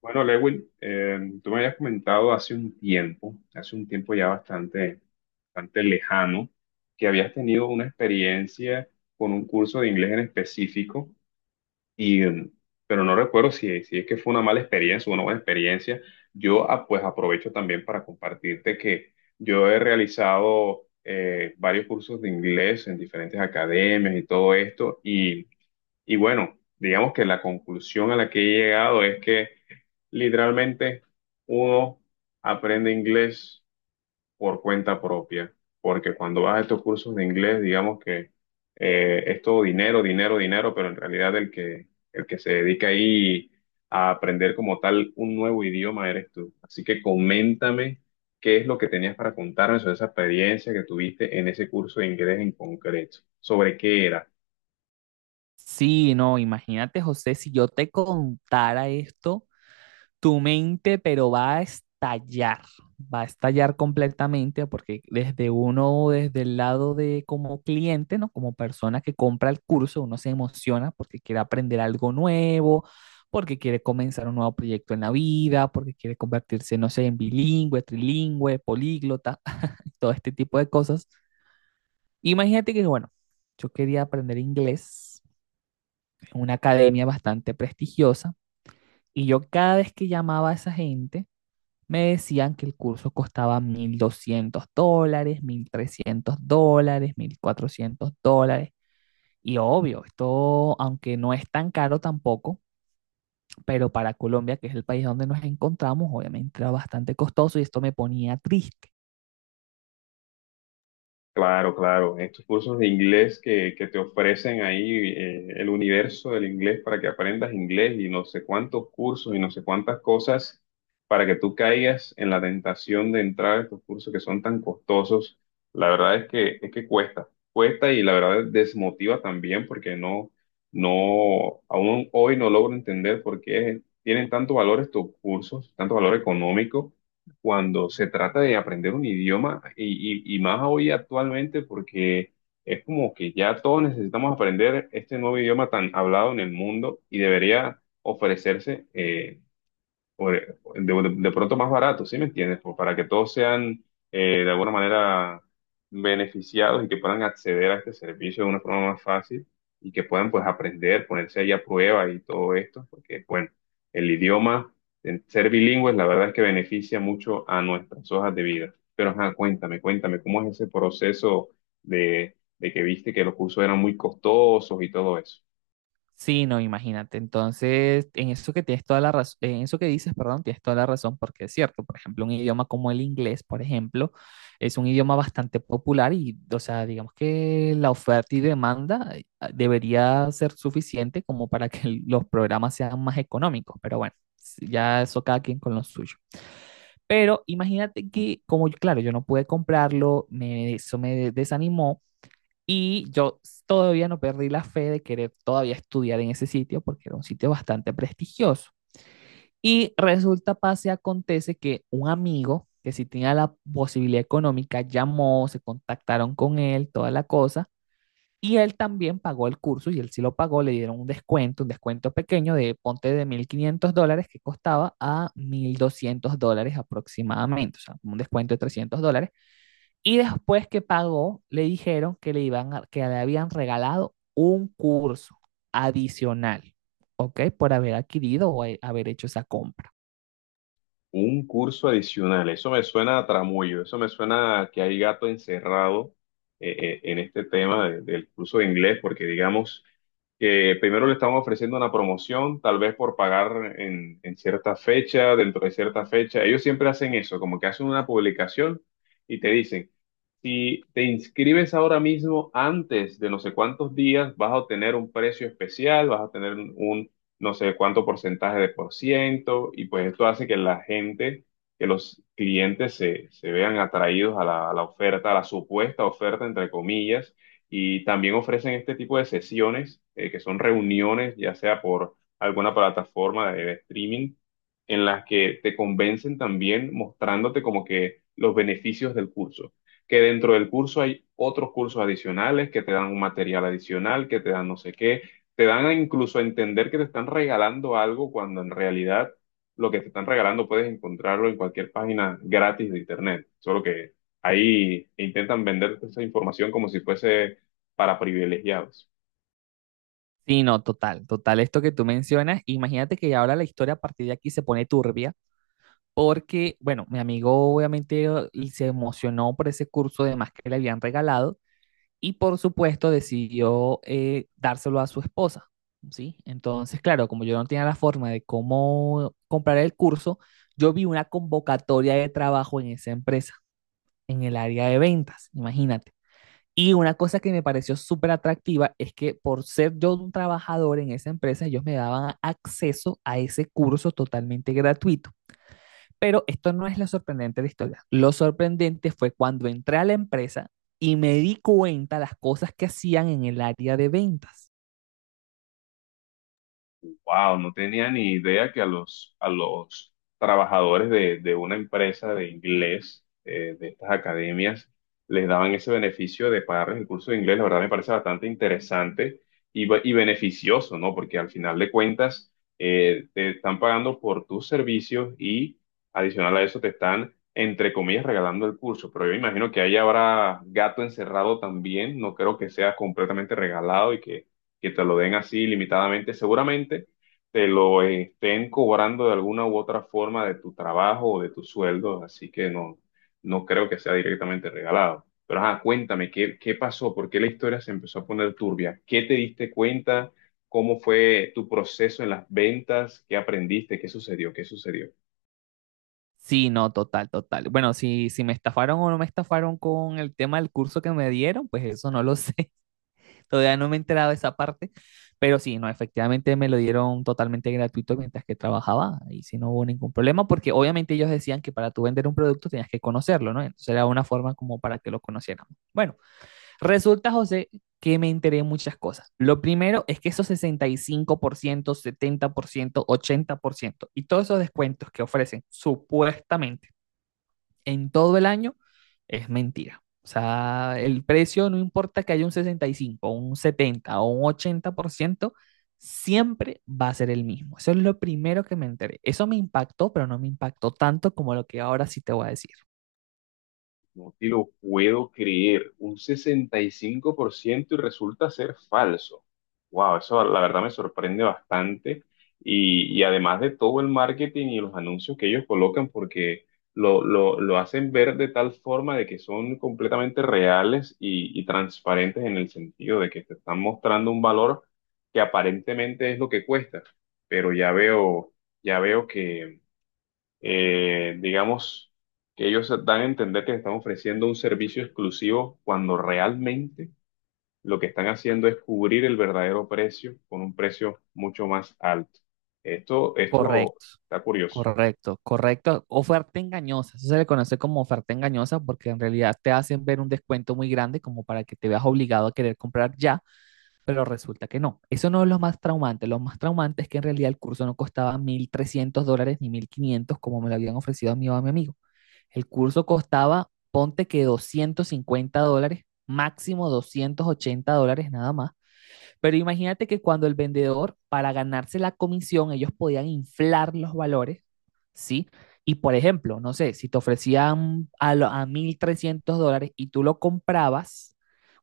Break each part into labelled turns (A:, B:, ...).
A: Bueno, Lewin, tú me habías comentado hace un tiempo, bastante lejano, que habías tenido una experiencia con un curso de inglés en específico, y, eh, pero no recuerdo si es que fue una mala experiencia o una buena experiencia. Yo pues aprovecho también para compartirte que yo he realizado varios cursos de inglés en diferentes academias y todo esto, y bueno, digamos que la conclusión a la que he llegado es que literalmente, uno aprende inglés por cuenta propia, porque cuando vas a estos cursos de inglés, digamos que es todo dinero, dinero, dinero, pero en realidad el que se dedica ahí a aprender como tal un nuevo idioma eres tú. Así que coméntame qué es lo que tenías para contarme sobre esa experiencia que tuviste en ese curso de inglés en concreto, sobre qué era.
B: Sí, no, imagínate, José, si yo te contara esto, tu mente, pero va a estallar completamente, porque desde uno, desde el lado de como cliente, ¿no? Como persona que compra el curso, uno se emociona porque quiere aprender algo nuevo, porque quiere comenzar un nuevo proyecto en la vida, porque quiere convertirse, no sé, en bilingüe, trilingüe, políglota, todo este tipo de cosas. Imagínate que, bueno, yo quería aprender inglés una academia bastante prestigiosa, y yo cada vez que llamaba a esa gente, me decían que el curso costaba $1.200, $1.300, $1.400. Y obvio, esto, aunque no es tan caro tampoco, pero para Colombia, que es el país donde nos encontramos, obviamente era bastante costoso y esto me ponía triste.
A: Claro, claro. Estos cursos de inglés que te ofrecen ahí el universo del inglés para que aprendas inglés y no sé cuántos cursos y no sé cuántas cosas para que tú caigas en la tentación de entrar a estos cursos que son tan costosos. La verdad es que cuesta, cuesta y la verdad desmotiva también porque no, aún hoy no logro entender por qué tienen tanto valor estos cursos, tanto valor económico cuando se trata de aprender un idioma y más hoy actualmente porque es como que ya todos necesitamos aprender este nuevo idioma tan hablado en el mundo y debería ofrecerse de pronto más barato, ¿sí me entiendes? Para que todos sean de alguna manera beneficiados y que puedan acceder a este servicio de una forma más fácil y que puedan pues aprender, ponerse ahí a prueba y todo esto, porque bueno, el idioma, el ser bilingües, la verdad es que beneficia mucho a nuestras hojas de vida. Pero ajá, cuéntame, cuéntame, ¿cómo es ese proceso de que viste que los cursos eran muy costosos y todo eso?
B: Sí, no, imagínate. Entonces, en eso que tienes toda la razón, en eso que dices, perdón, tienes toda la razón, porque es cierto, por ejemplo, un idioma como el inglés, por ejemplo, es un idioma bastante popular y, o sea, digamos que la oferta y demanda debería ser suficiente como para que los programas sean más económicos, pero bueno, ya eso cada quien con lo suyo. Pero imagínate que, como, claro, yo no pude comprarlo, me, eso me desanimó. Y yo todavía no perdí la fe de querer todavía estudiar en ese sitio porque era un sitio bastante prestigioso. Y resulta, pase, acontece que un amigo que sí tenía la posibilidad económica llamó, se contactaron con él, toda la cosa. Y él también pagó el curso y él sí lo pagó, le dieron un descuento pequeño de ponte de $1.500 que costaba a $1.200 aproximadamente, o sea, un descuento de $300 y después que pagó, le dijeron que le, que le habían regalado un curso adicional, ¿ok? Por haber adquirido o haber hecho esa compra.
A: Un curso adicional, eso me suena a tramullo, eso me suena a que hay gato encerrado en este tema del curso de inglés, porque digamos que primero le estamos ofreciendo una promoción, tal vez por pagar en cierta fecha, dentro de cierta fecha. Ellos siempre hacen eso, como que hacen una publicación y te dicen, si te inscribes ahora mismo antes de no sé cuántos días, vas a obtener un precio especial, vas a tener un no sé cuánto porcentaje de por ciento, y pues esto hace que la gente, que los clientes se vean atraídos a a la oferta, a la supuesta oferta, entre comillas, y también ofrecen este tipo de sesiones, que son reuniones, ya sea por alguna plataforma de streaming, en las que te convencen también mostrándote como que los beneficios del curso, que dentro del curso hay otros cursos adicionales que te dan un material adicional, que te dan no sé qué, te dan a incluso a entender que te están regalando algo cuando en realidad lo que te están regalando puedes encontrarlo en cualquier página gratis de internet. Solo que ahí intentan venderte esa información como si fuese para privilegiados.
B: Sí, no, total, total, esto que tú mencionas, imagínate que ahora la historia a partir de aquí se pone turbia, porque, bueno, mi amigo obviamente se emocionó por ese curso de más que le habían regalado y por supuesto decidió dárselo a su esposa, ¿sí? Entonces, claro, como yo no tenía la forma de cómo comprar el curso, yo vi una convocatoria de trabajo en esa empresa, en el área de ventas, imagínate. Y una cosa que me pareció súper atractiva es que por ser yo un trabajador en esa empresa, ellos me daban acceso a ese curso totalmente gratuito. Pero esto no es lo sorprendente de la historia. Lo sorprendente fue cuando entré a la empresa y me di cuenta las cosas que hacían en el área de ventas.
A: Wow, no tenía ni idea que a a los trabajadores de una empresa de inglés, de estas academias, les daban ese beneficio de pagarles el curso de inglés. La verdad me parece bastante interesante y beneficioso, ¿no? Porque al final de cuentas, te están pagando por tus servicios y adicional a eso te están, entre comillas, regalando el curso. Pero yo imagino que ahí habrá gato encerrado también. No creo que sea completamente regalado y que te lo den así limitadamente. Seguramente te lo estén cobrando de alguna u otra forma de tu trabajo o de tu sueldo, así que no creo que sea directamente regalado. Pero ajá, cuéntame, qué pasó? ¿Por qué la historia se empezó a poner turbia? ¿Qué te diste cuenta? ¿Cómo fue tu proceso en las ventas? ¿Qué aprendiste? ¿Qué sucedió? ¿Qué sucedió?
B: Sí, no, total, total. Bueno, si, si me estafaron o no me estafaron con el tema del curso que me dieron, pues eso no lo sé. Todavía no me he enterado de esa parte. Pero sí, no, efectivamente me lo dieron totalmente gratuito mientras que trabajaba y si no hubo ningún problema, porque obviamente ellos decían que para tú vender un producto tenías que conocerlo, ¿no? Entonces era una forma como para que lo conociéramos. Bueno. Resulta, José, que me enteré de muchas cosas. Lo primero es que esos 65 por ciento, 70%, 80% y todos esos descuentos que ofrecen supuestamente en todo el año es mentira. O sea, el precio no importa que haya un 65, un 70 o un 80% siempre va a ser el mismo. Eso es lo primero que me enteré. Eso me impactó, pero no me impactó tanto como lo que ahora sí te voy a decir.
A: No te lo puedo creer, un 65% y resulta ser falso. Wow, eso la verdad me sorprende bastante. Y además de todo el marketing y los anuncios que ellos colocan, porque lo hacen ver de tal forma de que son completamente reales y transparentes en el sentido de que te están mostrando un valor que aparentemente es lo que cuesta. Pero ya veo que digamos que ellos dan a entender que están ofreciendo un servicio exclusivo cuando realmente lo que están haciendo es cubrir el verdadero precio con un precio mucho más alto. Esto
B: Correcto.
A: está curioso.
B: Correcto, correcto. Oferta engañosa. Eso se le conoce como oferta engañosa porque en realidad te hacen ver un descuento muy grande como para que te veas obligado a querer comprar ya, pero resulta que no. Eso no es lo más traumante. Lo más traumante es que en realidad el curso no costaba $1.300 ni 1.500, como me lo habían ofrecido a mí o a mi amigo. El curso costaba, ponte que $250, máximo $280 nada más. Pero imagínate que cuando el vendedor, para ganarse la comisión, ellos podían inflar los valores, ¿sí? Y por ejemplo, no sé, si te ofrecían a, a $1.300 y tú lo comprabas,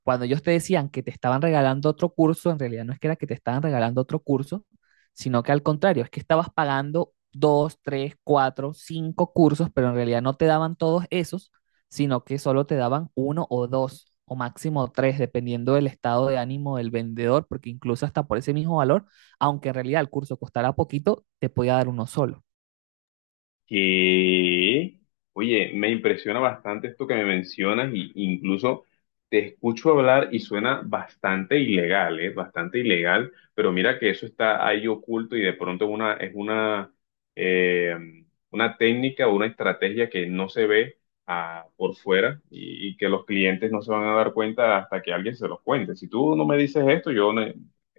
B: cuando ellos te decían que te estaban regalando otro curso, en realidad no es que era que te estaban regalando otro curso, sino que al contrario, es que estabas pagando dos, tres, cuatro, cinco cursos, pero en realidad no te daban todos esos sino que solo te daban uno o dos o máximo tres, dependiendo del estado de ánimo del vendedor, porque incluso hasta por ese mismo valor, aunque en realidad el curso costara poquito, te podía dar uno solo.
A: Que, oye, me impresiona bastante esto que me mencionas y incluso te escucho hablar y suena bastante ilegal, ¿eh? Bastante ilegal, pero mira que eso está ahí oculto y de pronto es eh, una técnica o una estrategia que no se ve por fuera y que los clientes no se van a dar cuenta hasta que alguien se los cuente. Si tú no me dices esto,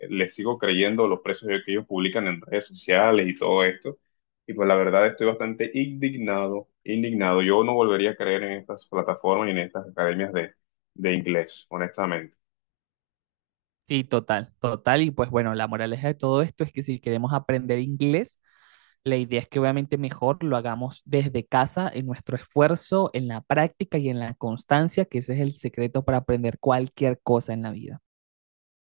A: les sigo creyendo los precios que ellos publican en redes sociales y todo esto. Y pues la verdad estoy bastante indignado, indignado. Yo no volvería a creer en estas plataformas y en estas academias de inglés, honestamente.
B: Sí, total, total. Y pues bueno, la moraleja de todo esto es que si queremos aprender inglés, la idea es que obviamente mejor lo hagamos desde casa, en nuestro esfuerzo, en la práctica y en la constancia, que ese es el secreto para aprender cualquier cosa en la vida.